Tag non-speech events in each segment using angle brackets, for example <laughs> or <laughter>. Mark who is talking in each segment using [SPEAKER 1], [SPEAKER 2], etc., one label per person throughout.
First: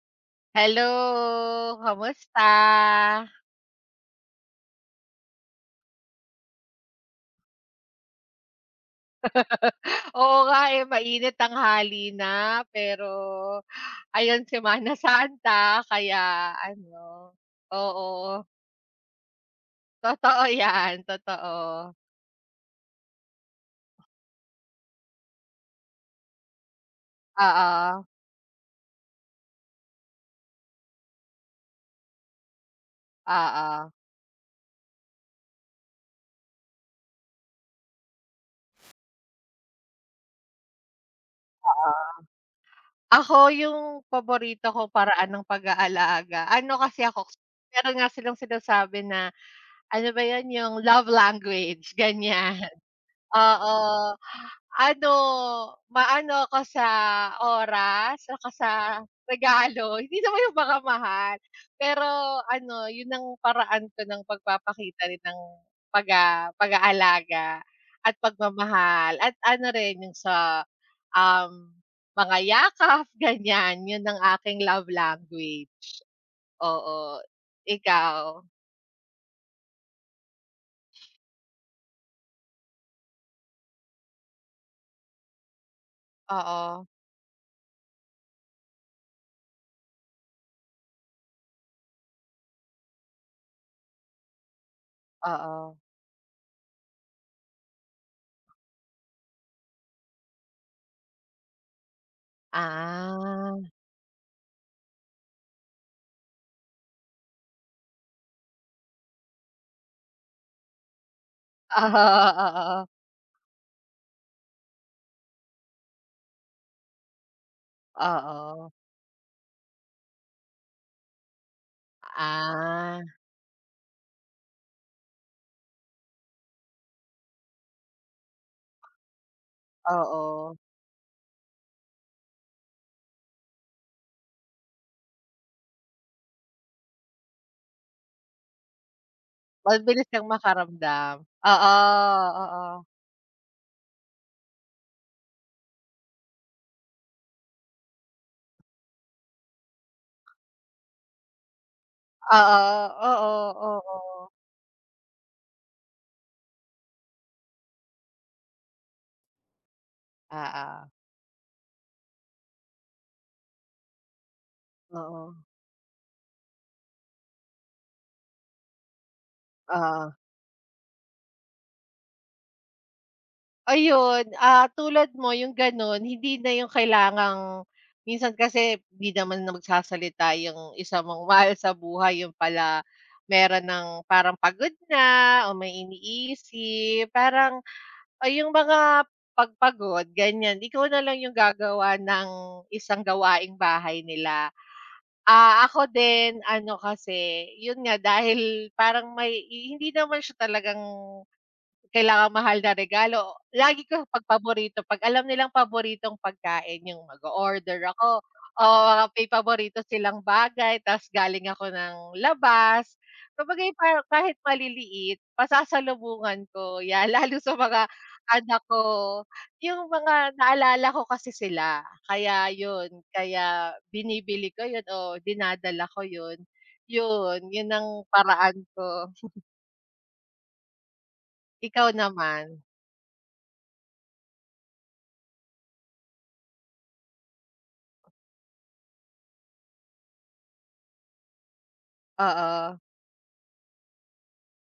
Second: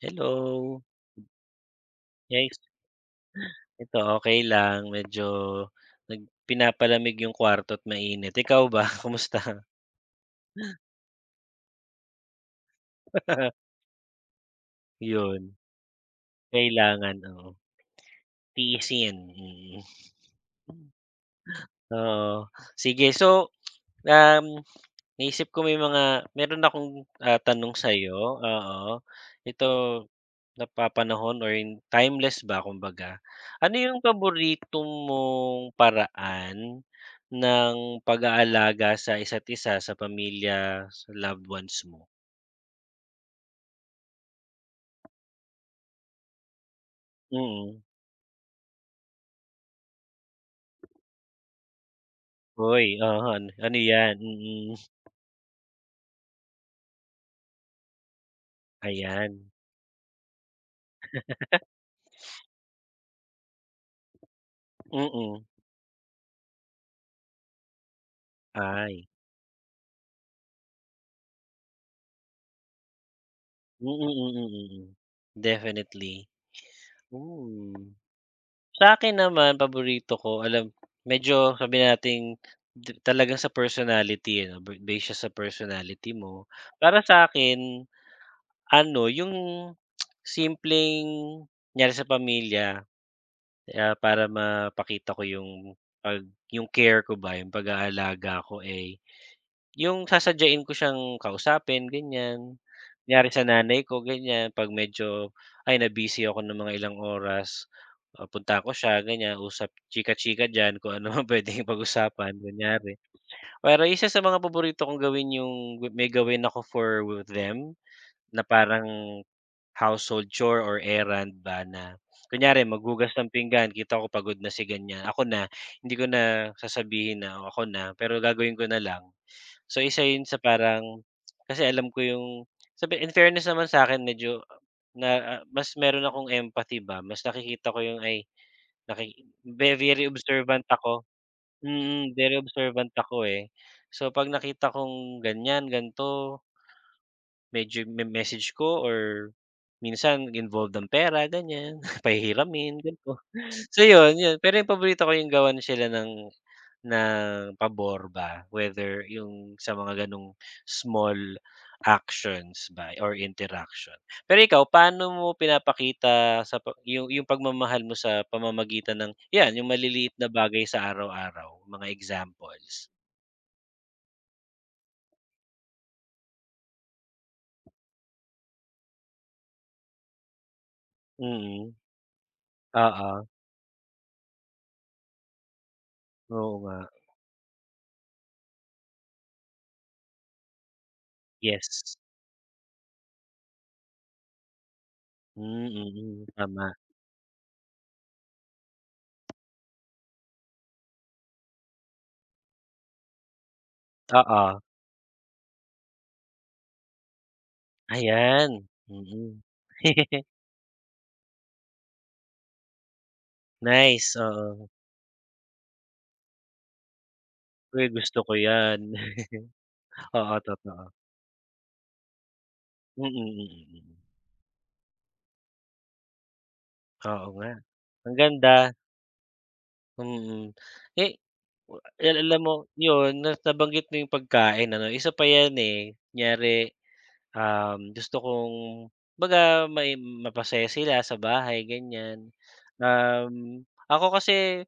[SPEAKER 1] Hello.
[SPEAKER 2] Hello, kamusta?
[SPEAKER 1] Yes, ito okay lang medyo pinapalamig yung kwarto at mainit. Ikaw ba <laughs> kumusta?
[SPEAKER 2] Oo nga, eh, mainit, tanghali na, pero
[SPEAKER 1] <laughs>
[SPEAKER 2] ayun, Semana
[SPEAKER 1] Yun,
[SPEAKER 2] Santa kaya ano.
[SPEAKER 1] kailangan, oo,
[SPEAKER 2] Oo,
[SPEAKER 1] tiisin, mm.
[SPEAKER 2] totoo 'yan, totoo.
[SPEAKER 1] Oo, sige so, um, naisip ko may mga meron akong, tanong
[SPEAKER 2] Oo,
[SPEAKER 1] sa'yo, oo. Ito napapanahon or yung timeless ba kumbaga. Ano
[SPEAKER 2] oo,
[SPEAKER 1] yung paborito mong paraan ng pag-aalaga sa isa't isa sa pamilya, sa loved ones mo?
[SPEAKER 2] oo. Ako yung paborito ko paraan ng pag-aalaga, ano, kasi ako,
[SPEAKER 1] Mm.
[SPEAKER 2] meron nga silang sinasabi na ano ba 'yun, yung love language, ganyan.
[SPEAKER 1] Uy, oo, ano
[SPEAKER 2] Oo,
[SPEAKER 1] ano yan? Mm,
[SPEAKER 2] ano, maano ako sa oras, saka sa
[SPEAKER 1] ayan.
[SPEAKER 2] regalo, <laughs> hindi naman yung mga mahal, pero ano, yun ang paraan ko ng pagpapakita rin ng
[SPEAKER 1] Mm.
[SPEAKER 2] pag-aalaga at
[SPEAKER 1] Ay.
[SPEAKER 2] pagmamahal, at ano rin yung sa, um, mga yakap, <laughs> ganyan,
[SPEAKER 1] Mm,
[SPEAKER 2] yun
[SPEAKER 1] mm,
[SPEAKER 2] ang
[SPEAKER 1] mm,
[SPEAKER 2] aking
[SPEAKER 1] mm.
[SPEAKER 2] love
[SPEAKER 1] Mm.
[SPEAKER 2] language.
[SPEAKER 1] Definitely.
[SPEAKER 2] Oo,
[SPEAKER 1] Hmm.
[SPEAKER 2] ikaw?
[SPEAKER 1] Sa akin naman paborito ko alam medyo sabi nating di talagang sa personality, eh, 'no, ba base siya sa personality mo.
[SPEAKER 2] Oo,
[SPEAKER 1] Para sa akin ano yung simpleng kunyari sa pamilya, para mapakita ko yung
[SPEAKER 2] oo.
[SPEAKER 1] pag yung care ko ba, yung pag-aalaga ko, eh yung sasadyain ko siyang kausapin ganyan, kunyari sa
[SPEAKER 2] Ah,
[SPEAKER 1] nanay ko ganyan 'pag medyo, ay na-busy ako ng mga ilang oras, punta ko siya ganyan usap chika-chika diyan kung ano <laughs> ang puwedeng
[SPEAKER 2] <laughs> oo,
[SPEAKER 1] pag-usapan kunyari.
[SPEAKER 2] oo.
[SPEAKER 1] Pero isa sa mga paborito kong gawin yung may gawin ako with them na
[SPEAKER 2] Oo.
[SPEAKER 1] parang household chore or errand ba na kunyari
[SPEAKER 2] Ah,
[SPEAKER 1] maghugas ng pinggan kita ko pagod na si ganyan, ako na, hindi ko na sasabihin na, "O, ako na pero gagawin ko na lang." So, isa yun sa
[SPEAKER 2] oo.
[SPEAKER 1] parang kasi alam ko yung sabi in fairness naman sa'kin medyo na mas meron akong empathy ba, mas nakikita ko yung ay naki ve very
[SPEAKER 2] Mabilis kang
[SPEAKER 1] observant ako,
[SPEAKER 2] makaramdam. Oo,
[SPEAKER 1] very
[SPEAKER 2] oo.
[SPEAKER 1] observant ako, eh. So, 'pag nakita kong ganyan, gan'to, medyo me-message ko or minsan involved ang pera, ganyan, <laughs> pahihiramin,
[SPEAKER 2] Oo,
[SPEAKER 1] gan'to.
[SPEAKER 2] oo,
[SPEAKER 1] <laughs> So, yun,
[SPEAKER 2] oo.
[SPEAKER 1] yun. Pero yung paborito ko yung gawan sila ng pabor ba whether yung sa mga ganong
[SPEAKER 2] Oo,
[SPEAKER 1] small actions ba or interaction. Pero ikaw paano
[SPEAKER 2] oo,
[SPEAKER 1] mo pinapakita sa yung pagmamahal mo sa pamamagitan ng 'yan yung
[SPEAKER 2] oo.
[SPEAKER 1] maliliit na bagay sa araw-araw, mga examples?
[SPEAKER 2] Ayun, ah, tulad mo yung gano'n, hindi na yung kailangang minsan kasi hindi naman na magsasalita yung isa mong <laughs> mahal
[SPEAKER 1] Mm,
[SPEAKER 2] sa buhay, yun pala
[SPEAKER 1] oo.
[SPEAKER 2] meron ng parang pagod na, o may
[SPEAKER 1] Oo nga,
[SPEAKER 2] iniisip, parang ay yung mga pagpagod ganyan, ikaw na lang yung
[SPEAKER 1] yes.
[SPEAKER 2] gagawa ng isang gawaing bahay nila. Ah,
[SPEAKER 1] Hmm,
[SPEAKER 2] ako
[SPEAKER 1] mm,
[SPEAKER 2] din
[SPEAKER 1] tama.
[SPEAKER 2] ano kasi, yun nga, dahil parang may hindi naman siya talagang kailangan mahal na regalo. Lagi ko 'pag
[SPEAKER 1] Oo,
[SPEAKER 2] paborito, 'pag alam nilang paboritong pagkain, yung mag-o-order ako,
[SPEAKER 1] ayan,
[SPEAKER 2] oo, mga may
[SPEAKER 1] mm.
[SPEAKER 2] paborito silang
[SPEAKER 1] <laughs>
[SPEAKER 2] bagay, tapos galing ako ng labas. Kumbaga yung parang
[SPEAKER 1] Nice,
[SPEAKER 2] kahit
[SPEAKER 1] oo.
[SPEAKER 2] maliliit, pasasalubungan ko 'yan, <laughs> lalo sa
[SPEAKER 1] Uy,
[SPEAKER 2] mga
[SPEAKER 1] gusto ko
[SPEAKER 2] anak
[SPEAKER 1] 'yan.
[SPEAKER 2] ko. Yung
[SPEAKER 1] <laughs>
[SPEAKER 2] mga
[SPEAKER 1] Oo, totoo.
[SPEAKER 2] naalala ko kasi sila, kaya yun,
[SPEAKER 1] Mm, mm, mm.
[SPEAKER 2] kaya
[SPEAKER 1] Mm.
[SPEAKER 2] binibili ko yun o dinadala ko yun.
[SPEAKER 1] Oo
[SPEAKER 2] Yun,
[SPEAKER 1] nga,
[SPEAKER 2] yun ang
[SPEAKER 1] ang ganda,
[SPEAKER 2] paraan ko.
[SPEAKER 1] mm. Eh, wa-
[SPEAKER 2] Ikaw
[SPEAKER 1] al alam
[SPEAKER 2] naman?
[SPEAKER 1] mo yun na nabanggit mo yung pagkain ano, isa pa yan, eh, kunyari, gusto kong kumbaga may mapasaya sila sa bahay ganyan.
[SPEAKER 2] Oo.
[SPEAKER 1] Um, Ako kasi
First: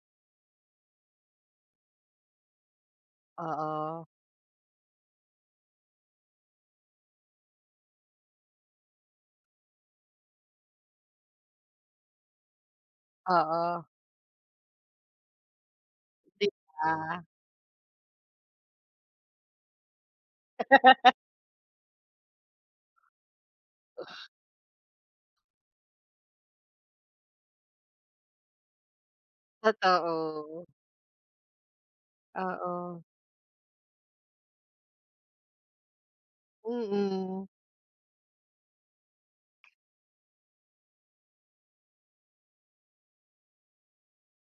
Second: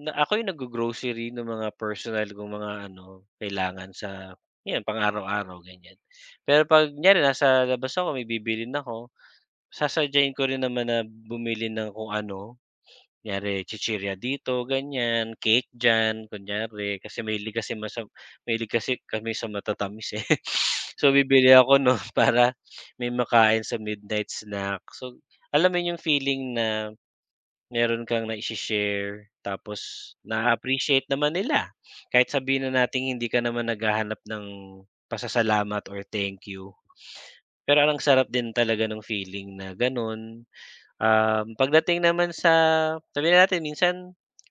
[SPEAKER 1] na ako yung naggo-grocery ng mga personal kong mga ano, kailangan
[SPEAKER 2] Oo,
[SPEAKER 1] sa yan pang araw-araw ganyan. Pero 'pag kunyari nasa labas ako may bibilhin ako, sasadyain ko rin naman na bumili ng kung ano. Kunyari
[SPEAKER 2] oo,
[SPEAKER 1] chichirya dito ganyan, cake diyan
[SPEAKER 2] 'di ba?
[SPEAKER 1] kunyari kasi mahilig kasi kami sa matatamis, eh. <laughs> So, bibili ako nun <laughs> para may makain sa midnight snack. So, alam mo yun yung feeling na meron kang na share tapos na
[SPEAKER 2] Totoo,
[SPEAKER 1] appreciate naman nila. Kahit sabihin na
[SPEAKER 2] oo.
[SPEAKER 1] natin hindi ka naman naghahanap ng pasasalamat or thank you.
[SPEAKER 2] Mm.
[SPEAKER 1] Pero ang sarap din talaga ng feeling na ganun. Pagdating naman sa sabihin na natin minsan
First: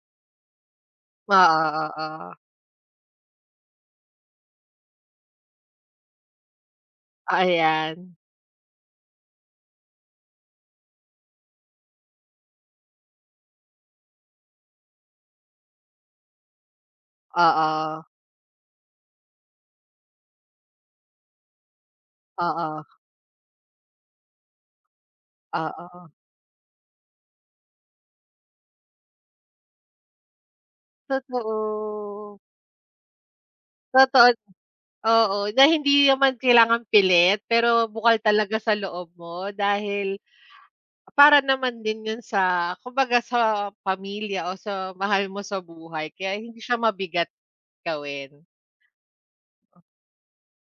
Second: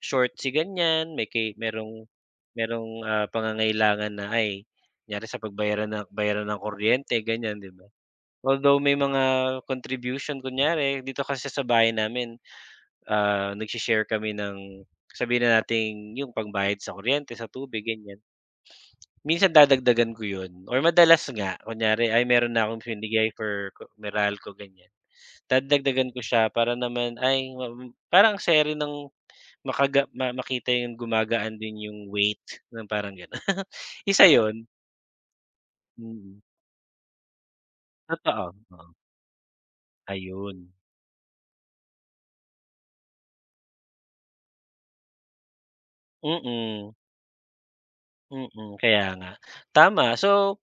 [SPEAKER 1] short si ganyan, may
[SPEAKER 2] Oo,
[SPEAKER 1] merong
[SPEAKER 2] oo,
[SPEAKER 1] merong, pangangailangan na, ay kunyari sa pagbayaran ng bayaran ng kuryente
[SPEAKER 2] oo,
[SPEAKER 1] ganyan, 'di ba?
[SPEAKER 2] 'yan.
[SPEAKER 1] Although may mga contribution kunyari dito kasi sa bahay namin, nagse-share kami ng sabihin na nating yung pangbayad sa kuryente, sa tubig,
[SPEAKER 2] Oo,
[SPEAKER 1] ganyan. Minsan dadagdagan ko 'yun or madalas nga kunyari, ay meron na
[SPEAKER 2] oo,
[SPEAKER 1] akong binigay for ko Meralco ganyan.
[SPEAKER 2] oo,
[SPEAKER 1] Dadagdagan ko siya para naman ay parang seri ng makaga ma makita yung gumagaan din yung
[SPEAKER 2] totoo.
[SPEAKER 1] weight ng parang gano'n. <laughs> Isa
[SPEAKER 2] Totoo.
[SPEAKER 1] yon,
[SPEAKER 2] Oo, na hindi naman
[SPEAKER 1] mm.
[SPEAKER 2] kailangan pilit, pero bukal
[SPEAKER 1] Totoo,
[SPEAKER 2] talaga sa
[SPEAKER 1] oo,
[SPEAKER 2] loob mo, dahil
[SPEAKER 1] ayun.
[SPEAKER 2] para naman din 'yun sa kumbaga sa pamilya o sa mahal mo sa buhay, kaya hindi siya
[SPEAKER 1] Mm,
[SPEAKER 2] mabigat gawin.
[SPEAKER 1] mm, kaya nga. Tama, so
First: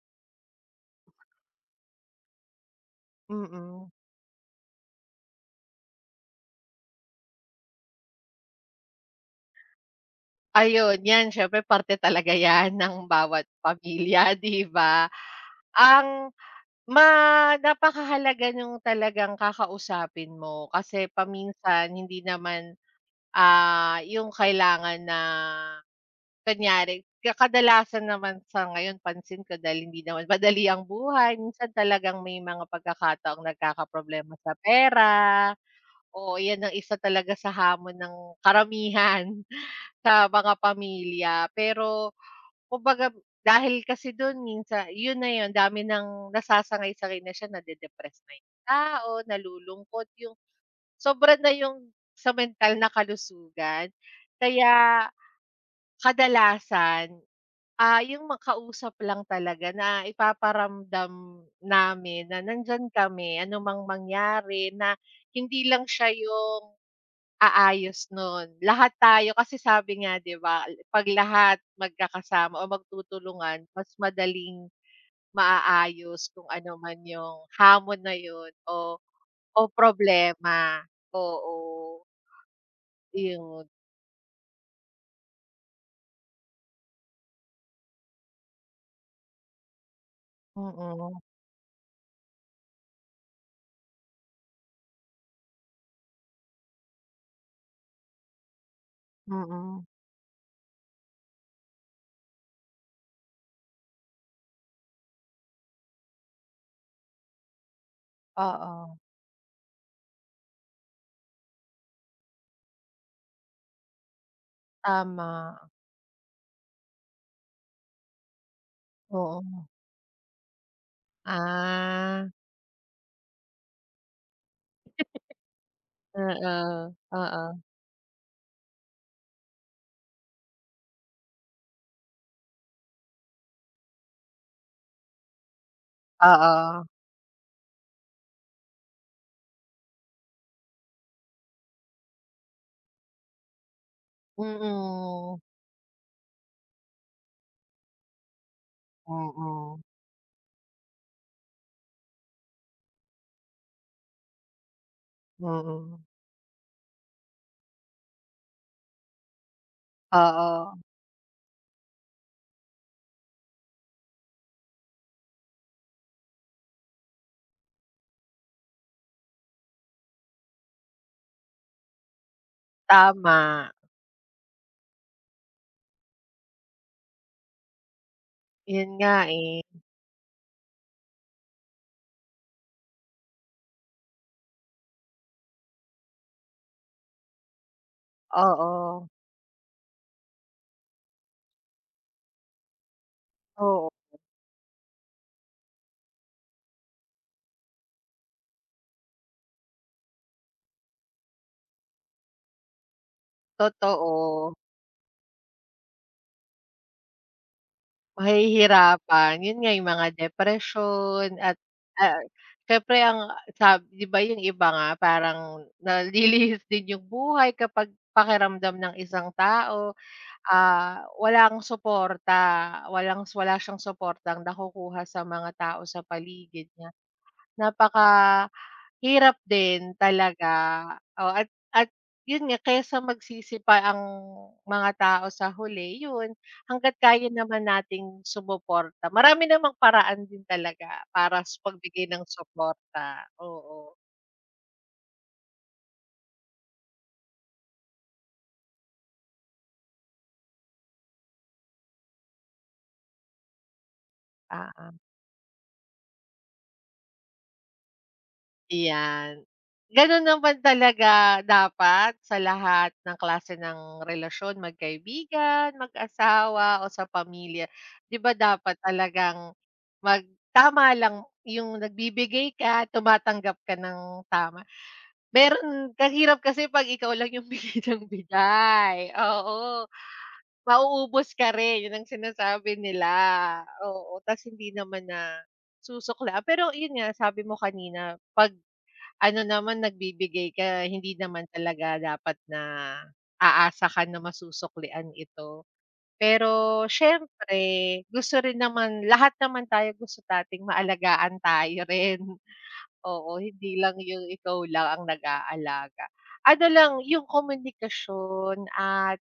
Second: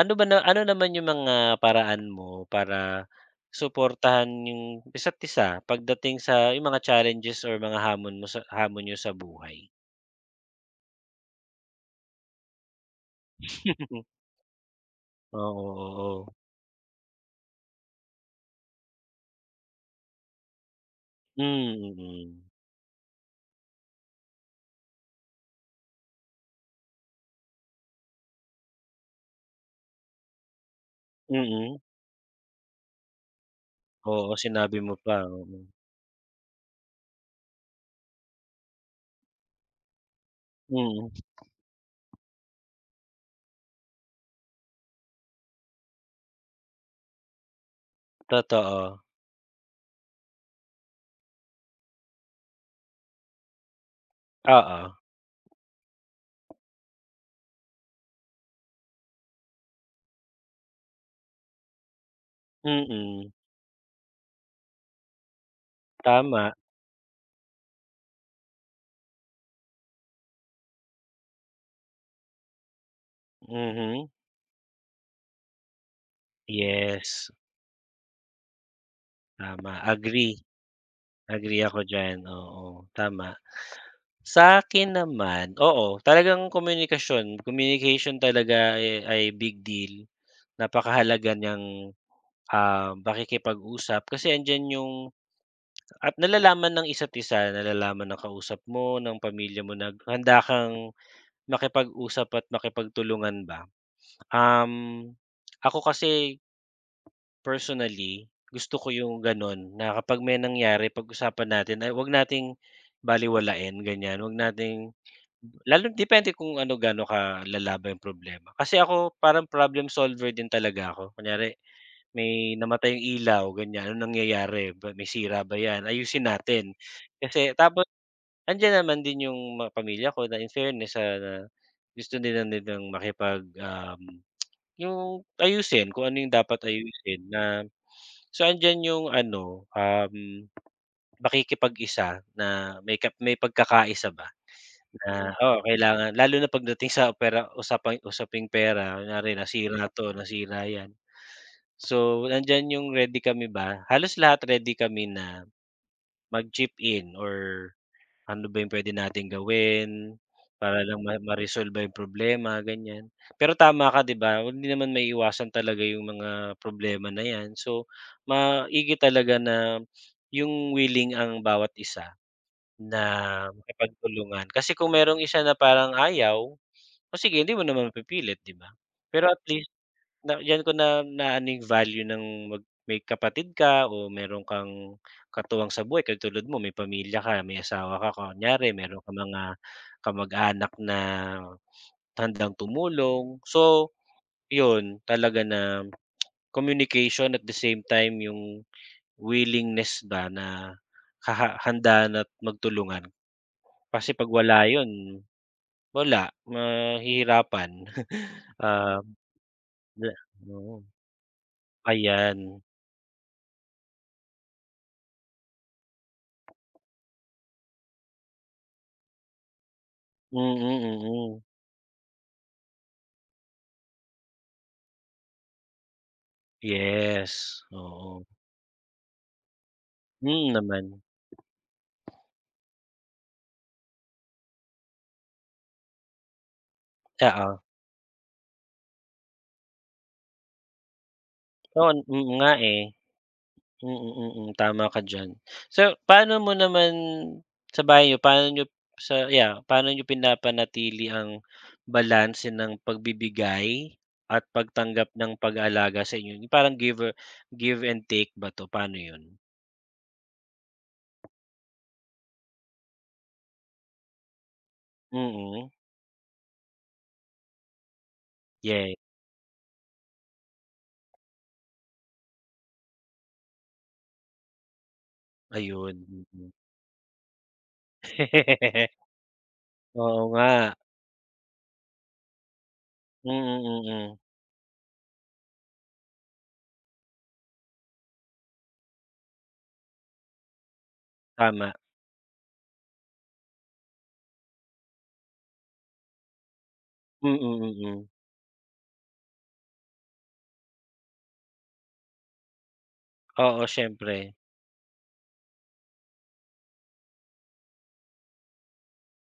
[SPEAKER 1] ano ba na ano naman yung mga paraan mo para
[SPEAKER 2] Mm.
[SPEAKER 1] suportahan yung isa't isa pagdating sa yung mga challenges or mga hamon niyo sa buhay?
[SPEAKER 2] Ayun, 'yan siyempre, parte talaga 'yan ng bawat pamilya,
[SPEAKER 1] <laughs>
[SPEAKER 2] <laughs> 'di ba?
[SPEAKER 1] Oo,
[SPEAKER 2] Ang
[SPEAKER 1] oo.
[SPEAKER 2] ma Napakahalaga nung talagang kakausapin mo, kasi paminsan
[SPEAKER 1] Hmm,
[SPEAKER 2] hindi
[SPEAKER 1] mm.
[SPEAKER 2] naman, ah, yung kailangan na kunyari, kadalasan naman sa ngayon pansin ko, dahil hindi naman madali ang buhay,
[SPEAKER 1] Mm.
[SPEAKER 2] minsan
[SPEAKER 1] Mm.
[SPEAKER 2] talagang may mga pagkakataong
[SPEAKER 1] Oo,
[SPEAKER 2] nagkakaproblema sa
[SPEAKER 1] sinabi mo pa,
[SPEAKER 2] pera.
[SPEAKER 1] oo.
[SPEAKER 2] Oo, 'yan ang isa talaga sa hamon ng karamihan <laughs> sa mga
[SPEAKER 1] Mm,
[SPEAKER 2] pamilya. Pero kumbaga, dahil kasi do'n minsan 'yun na 'yun, dami ng nasasangay-sangay na siya, nade-depress na 'yung
[SPEAKER 1] totoo.
[SPEAKER 2] tao, nalulungkot 'yung sobra na 'yung sa mental na kalusugan.
[SPEAKER 1] Oo,
[SPEAKER 2] Kaya kadalasan, ah, yung makausap lang talaga, na ipaparamdam namin na nandiyan kami
[SPEAKER 1] mm,
[SPEAKER 2] anumang mangyari, na hindi lang siya
[SPEAKER 1] tama,
[SPEAKER 2] yung aayos nun, lahat tayo, kasi sabi nga 'di ba, 'pag lahat magkakasama o magtutulungan, mas
[SPEAKER 1] mhm.
[SPEAKER 2] madaling maaayos kung ano man
[SPEAKER 1] Yes,
[SPEAKER 2] yung hamon na yun o o
[SPEAKER 1] tama, agree,
[SPEAKER 2] problema. Oo,
[SPEAKER 1] agree ako diyan, oo, tama.
[SPEAKER 2] yun.
[SPEAKER 1] Sa akin naman, oo, talagang komunikasyon, communication talaga ay big deal.
[SPEAKER 2] Mm,
[SPEAKER 1] Napakahalaga niyang, pakikipag-usap kasi andiyan at nalalaman ng isa't isa, nalalaman ng kausap mo, ng pamilya mo
[SPEAKER 2] mm.
[SPEAKER 1] na handa kang makipag-usap at makipagtulungan ba. Um, Ako kasi personally, gusto ko
[SPEAKER 2] Oo,
[SPEAKER 1] yung gano'n na kapag may nangyari pag-usapan natin ay huwag nating balewalain ganyan, wag nating
[SPEAKER 2] tama,
[SPEAKER 1] lalo depende kung ano gaano ka ba yung problema. Kasi ako parang
[SPEAKER 2] oo.
[SPEAKER 1] problem solver din talaga ako. Kunyari
[SPEAKER 2] Ah,
[SPEAKER 1] may namatay yung ilaw ganyan, anong nangyayari, may sira ba 'yan, ayusin natin.
[SPEAKER 2] oo,
[SPEAKER 1] Kasi
[SPEAKER 2] oo,
[SPEAKER 1] tapos andiyan naman din yung mga pamilya ko na in fairness, na gusto din na nilang makipag, yung ayusin kung ano yung dapat
[SPEAKER 2] oo,
[SPEAKER 1] ayusin na so, andiyan yung ano, pakikipag-isa na may pagkakaisa ba na,
[SPEAKER 2] mm,
[SPEAKER 1] oo, kailangan lalo na pagdating sa pera usaping pera, kunyari
[SPEAKER 2] mm,
[SPEAKER 1] nasira 'to, nasira 'yan. So, nandiyan yung ready kami ba, halos lahat ready kami na
[SPEAKER 2] mm,
[SPEAKER 1] mag-chip in or ano ba yung pwede nating gawin,
[SPEAKER 2] oo,
[SPEAKER 1] para lang maresolba yung problema, ganyan. Pero tama ka 'di ba, hindi naman maiiwasan talaga yung mga problema na 'yan. So, maigi talaga na yung willing ang bawat isa na
[SPEAKER 2] tama,
[SPEAKER 1] makipagtulungan. Kasi kung merong isa na parang ayaw, o sige hindi mo naman mapipilit 'di ba?
[SPEAKER 2] yun nga,
[SPEAKER 1] Pero at
[SPEAKER 2] eh,
[SPEAKER 1] least na diyan ko na naano yung value ng may kapatid ka o meron kang katuwang sa buhay katulad mo may pamilya ka, may asawa ka kunyari meron
[SPEAKER 2] oo,
[SPEAKER 1] kang mga kamag-anak na handang tumulong.
[SPEAKER 2] oo,
[SPEAKER 1] So, yun talaga na communication at the same time yung willingness ba na handa na't magtulungan. Kasi 'pag
[SPEAKER 2] totoo,
[SPEAKER 1] wala yun, mahihirapan. <laughs>
[SPEAKER 2] mahihirapan, yun nga yung mga
[SPEAKER 1] Ah, oo,
[SPEAKER 2] depresyon at, ah,
[SPEAKER 1] ayan.
[SPEAKER 2] siyempre ang 'di ba, yung iba nga parang nalilihis din yung buhay kapag pakiramdam ng isang tao.
[SPEAKER 1] Mm, mm.
[SPEAKER 2] Ah,
[SPEAKER 1] Mm, mm.
[SPEAKER 2] walang suporta, wala siyang suportang nakukuha sa mga tao sa paligid niya.
[SPEAKER 1] Yes, oo.
[SPEAKER 2] Napakahirap din talaga,
[SPEAKER 1] Mm, naman.
[SPEAKER 2] oo, at yun nga, kaysa magsisi pa ang mga tao sa huli, yun, hangga't kaya
[SPEAKER 1] Oo.
[SPEAKER 2] naman nating sumuporta. Marami namang paraan din talaga para sa
[SPEAKER 1] Oo,
[SPEAKER 2] pagbigay ng
[SPEAKER 1] mm, nga, eh.
[SPEAKER 2] suporta, oo,
[SPEAKER 1] Mm, mm, mm, tama ka diyan. So, paano mo naman sa bahay niyo, paano niyo sa yeah, paano niyo pinapanatili ang balanse ng pagbibigay at
[SPEAKER 2] oo.
[SPEAKER 1] pagtanggap ng pag-aalaga sa inyo? Yung parang give and take ba 'to, paano 'yun?
[SPEAKER 2] Iyan. Gano'n naman talaga dapat sa lahat ng klase ng relasyon,
[SPEAKER 1] Mm,
[SPEAKER 2] magkaibigan, mag-asawa o sa pamilya. 'Di ba dapat
[SPEAKER 1] yeah,
[SPEAKER 2] talagang tama lang yung nagbibigay ka, tumatanggap ka ng tama. Meron
[SPEAKER 1] ayun, mm.
[SPEAKER 2] ang
[SPEAKER 1] Mm.
[SPEAKER 2] kasi 'pag ikaw lang yung <laughs> bigay ng
[SPEAKER 1] <laughs>
[SPEAKER 2] bigay, oo.
[SPEAKER 1] Oo nga.
[SPEAKER 2] Mauubos ka rin, 'yun ang sinasabi
[SPEAKER 1] Mm,
[SPEAKER 2] nila,
[SPEAKER 1] mm. Mm,
[SPEAKER 2] oo. Ta's hindi naman na susuklaan. Pero 'yun nga, sabi mo kanina, 'pag ano naman, nagbibigay ka, hindi naman
[SPEAKER 1] tama.
[SPEAKER 2] talaga dapat na aasa ka na masusuklian ito. Pero
[SPEAKER 1] Mm,
[SPEAKER 2] siyempre,
[SPEAKER 1] mm. Mm.
[SPEAKER 2] gusto rin naman, lahat naman tayo gusto nating maalagaan tayo rin. <laughs> Oo,
[SPEAKER 1] Oo,
[SPEAKER 2] hindi lang yung
[SPEAKER 1] siyempre.
[SPEAKER 2] ikaw lang ang nag-aalaga. Ano lang yung komunikasyon, at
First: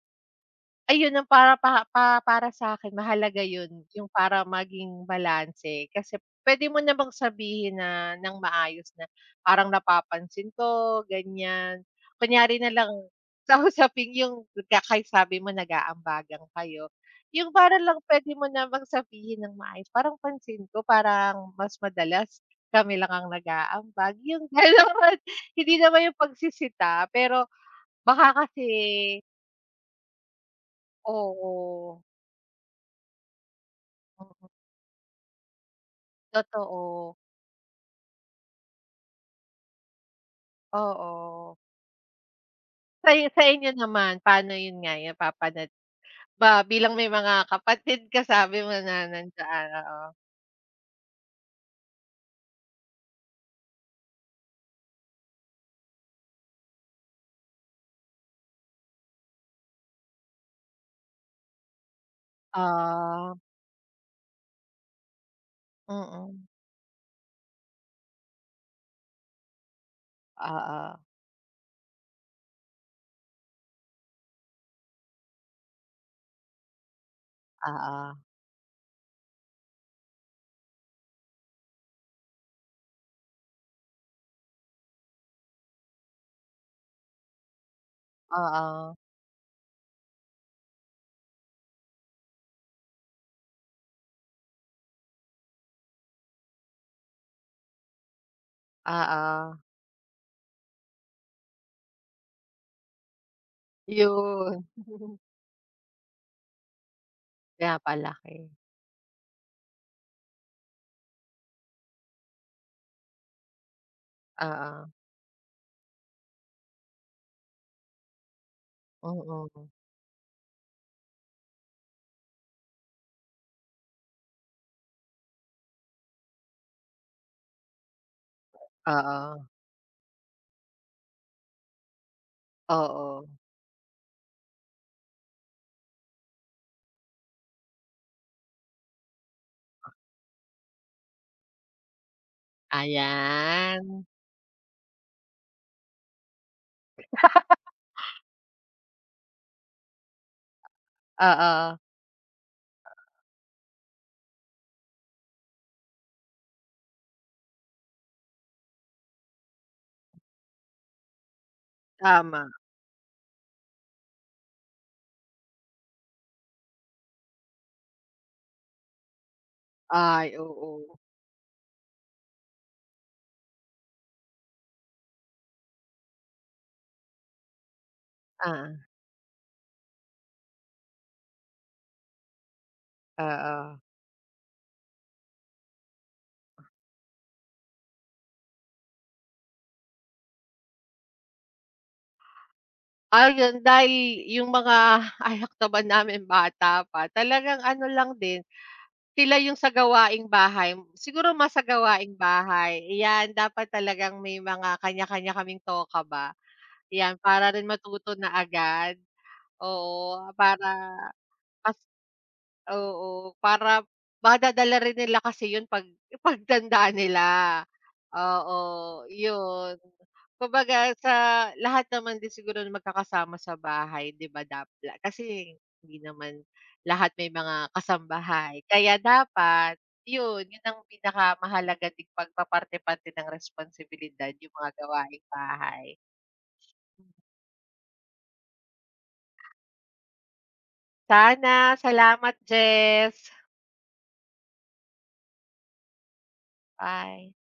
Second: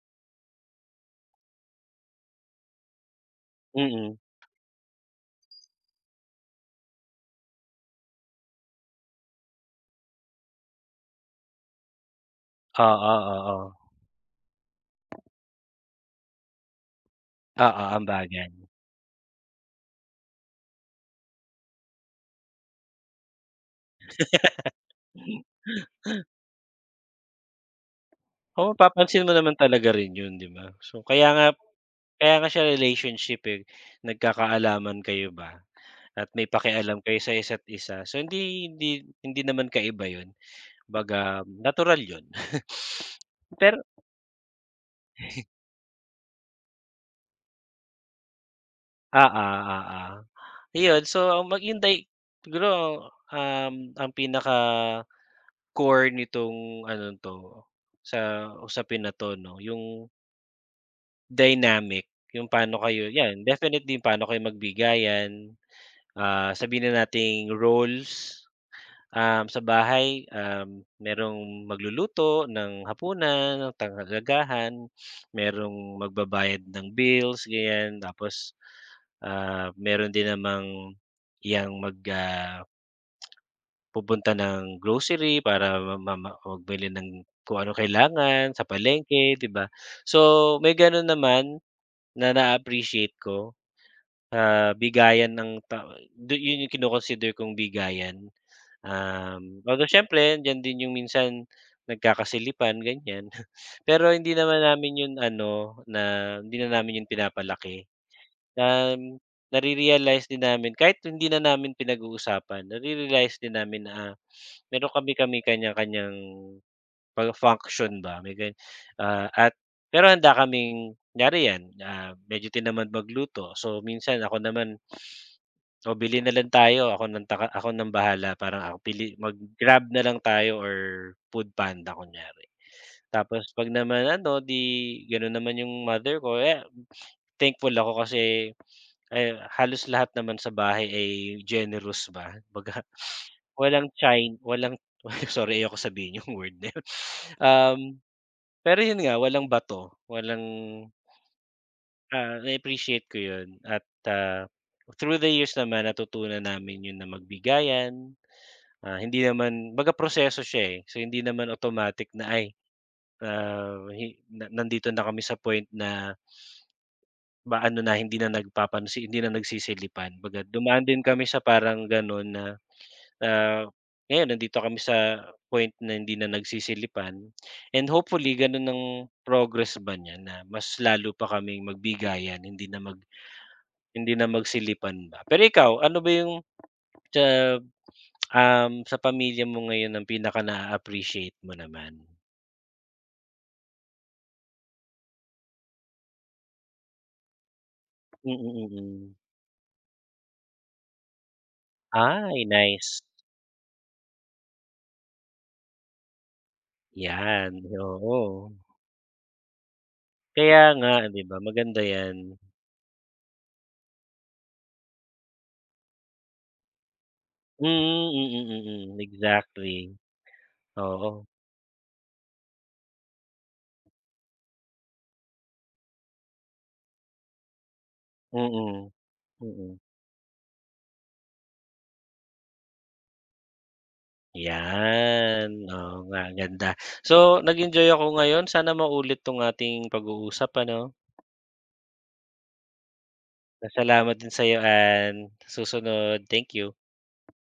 [SPEAKER 2] ayun ang para pa para sa'kin mahalaga yun, yung
[SPEAKER 1] Mm.
[SPEAKER 2] para maging balanse, kasi puwede mo namang sabihin na ng maayos na parang napapansin ko ganyan. Kunyari na lang
[SPEAKER 1] Oo,
[SPEAKER 2] <laughs>
[SPEAKER 1] oo.
[SPEAKER 2] kausapin yung sabi mo nag-aambagan kayo, yung para
[SPEAKER 1] Oo,
[SPEAKER 2] lang puwede mo
[SPEAKER 1] ambagan.
[SPEAKER 2] namang sabihin ng maayos, "Parang pansin ko parang mas madalas kami lang ang nag-aambag," <laughs> yung gano'n. Hindi naman yung pagsisita, pero baka kasi,
[SPEAKER 1] Oo, mapapansin mo naman talaga rin yun, 'di ba? So, kaya nga
[SPEAKER 2] oo.
[SPEAKER 1] kaya nga siya relationship, eh, nagkakaalaman kayo ba at may pakialam
[SPEAKER 2] Totoo,
[SPEAKER 1] kayo sa isa't isa. So, hindi hindi hindi naman kaiba yun. Kumbaga
[SPEAKER 2] oo.
[SPEAKER 1] natural yun.
[SPEAKER 2] Sa sa
[SPEAKER 1] <laughs>
[SPEAKER 2] inyo
[SPEAKER 1] Pero
[SPEAKER 2] naman, paano yun nga napapanat ba, bilang may mga kapatid ka sabi mo na
[SPEAKER 1] oo,
[SPEAKER 2] nandiyan,
[SPEAKER 1] oo.
[SPEAKER 2] oo.
[SPEAKER 1] Yun, so, ang mag yun day siguro, ang pinaka-core nitong ano 'to, sa usapin na 'to 'no, yung dynamic, yung paano kayo
[SPEAKER 2] Ah,
[SPEAKER 1] 'yan, definitely yung paano kayo magbigayan,
[SPEAKER 2] mm.
[SPEAKER 1] sabihin na nating roles, sa bahay,
[SPEAKER 2] Oo,
[SPEAKER 1] merong magluluto ng hapunan, ng tanggalagahan, merong magbabayad ng bills, ganyan.
[SPEAKER 2] oo,
[SPEAKER 1] Tapos, meron din namang yang mag ah, pupunta ng grocery para ma ma ma- magbili ng kung anong kailangan sa
[SPEAKER 2] oo,
[SPEAKER 1] palengke, 'di ba? So, may gano'n naman na na-appreciate ko, bigayan ng ta du yun yung kong bigayan.
[SPEAKER 2] oo,
[SPEAKER 1] Although siyempre andiyan din yung minsan nagkakasilipan ganyan. <laughs> Pero hindi naman
[SPEAKER 2] yun.
[SPEAKER 1] namin yun
[SPEAKER 2] <laughs>
[SPEAKER 1] ano, na hindi na namin yun pinapalaki.
[SPEAKER 2] Pinapalaki,
[SPEAKER 1] Um, Nare-realize din namin kahit hindi na namin pinag-uusapan, nare-realize din namin na,
[SPEAKER 2] oo,
[SPEAKER 1] meron kami kami kanya-kanyang pag function ba ah, at
[SPEAKER 2] mm.
[SPEAKER 1] pero handa kaming kunyari 'yan, medyo tinamad magluto so minsan ako naman, "O bili na lang tayo ako ng taka ako ng bahala parang ako pili
[SPEAKER 2] Oo,
[SPEAKER 1] mag-Grab na lang tayo or Foodpanda," kunyari.
[SPEAKER 2] oo,
[SPEAKER 1] Tapos 'pag naman ano 'di gano'n naman yung mother ko, eh, thankful ako kasi, eh, halos lahat naman sa bahay ay generous ba kumbaga, <laughs>
[SPEAKER 2] ayan.
[SPEAKER 1] walang chain, walang <laughs> sorry ayoko sabihin yung <laughs> word na yun,
[SPEAKER 2] <laughs>
[SPEAKER 1] um pero yun nga, walang bato, walang,
[SPEAKER 2] Oo,
[SPEAKER 1] na-appreciate ko yun at, ah, through the years naman natutunan namin yun na magbigayan, hindi naman baga proseso siya, eh. So, hindi naman automatic na,
[SPEAKER 2] tama.
[SPEAKER 1] ay, na nandito na kami sa point na ba ano na hindi na nagsisilipan.
[SPEAKER 2] Ay,
[SPEAKER 1] Kumbaga dumaan
[SPEAKER 2] oo,
[SPEAKER 1] din kami sa parang ganun na. Ah, Ngayon nandito kami sa point na hindi na nagsisilipan and hopefully gano'n
[SPEAKER 2] ah,
[SPEAKER 1] ang progress ba niya na mas lalo pa kaming magbigayan hindi na
[SPEAKER 2] oo.
[SPEAKER 1] magsilipan ba. Pero ikaw, ano ba yung sa, sa pamilya mo ngayon ang pinaka naa-appreciate mo naman?
[SPEAKER 2] Ayun, dahil yung mga <laughs> anak naman namin bata pa, talagang ano lang
[SPEAKER 1] Mm,
[SPEAKER 2] din,
[SPEAKER 1] mm. Mm.
[SPEAKER 2] sila yung sa gawaing bahay. Siguro mas sa gawaing
[SPEAKER 1] Ay,
[SPEAKER 2] bahay,
[SPEAKER 1] nice.
[SPEAKER 2] 'yan dapat talagang may mga kanya-kanya kaming toka ba, 'yan para
[SPEAKER 1] 'Yan,
[SPEAKER 2] rin matuto na
[SPEAKER 1] oo.
[SPEAKER 2] agad. Oo,
[SPEAKER 1] Kaya
[SPEAKER 2] para
[SPEAKER 1] nga, 'di ba, maganda 'yan.
[SPEAKER 2] oo, para madadala rin nila kasi 'yun 'pag <laughs> pagtanda nila.
[SPEAKER 1] Mm, mm, mm.
[SPEAKER 2] Oo,
[SPEAKER 1] Mm, mm.
[SPEAKER 2] 'yun.
[SPEAKER 1] Exactly,
[SPEAKER 2] Kumbaga sa
[SPEAKER 1] oo.
[SPEAKER 2] lahat naman din siguro ng magkakasama sa bahay, 'di ba dap kasi hindi naman lahat may mga
[SPEAKER 1] Mm,
[SPEAKER 2] kasambahay.
[SPEAKER 1] mm.
[SPEAKER 2] Kaya
[SPEAKER 1] Mm,
[SPEAKER 2] dapat
[SPEAKER 1] mm.
[SPEAKER 2] 'yun, 'yun ang pinakamahalaga ding pagpaparte-parte ng responsibilidad, yung mga gawaing
[SPEAKER 1] 'Yan,
[SPEAKER 2] bahay.
[SPEAKER 1] oo nga ganda. So, nag-enjoy ako ngayon sana maulit 'tong ating pag-uusap ano.
[SPEAKER 2] Sana, salamat, Jess.
[SPEAKER 1] Salamat din sa'yo and susunod, thank you.
[SPEAKER 2] Bye.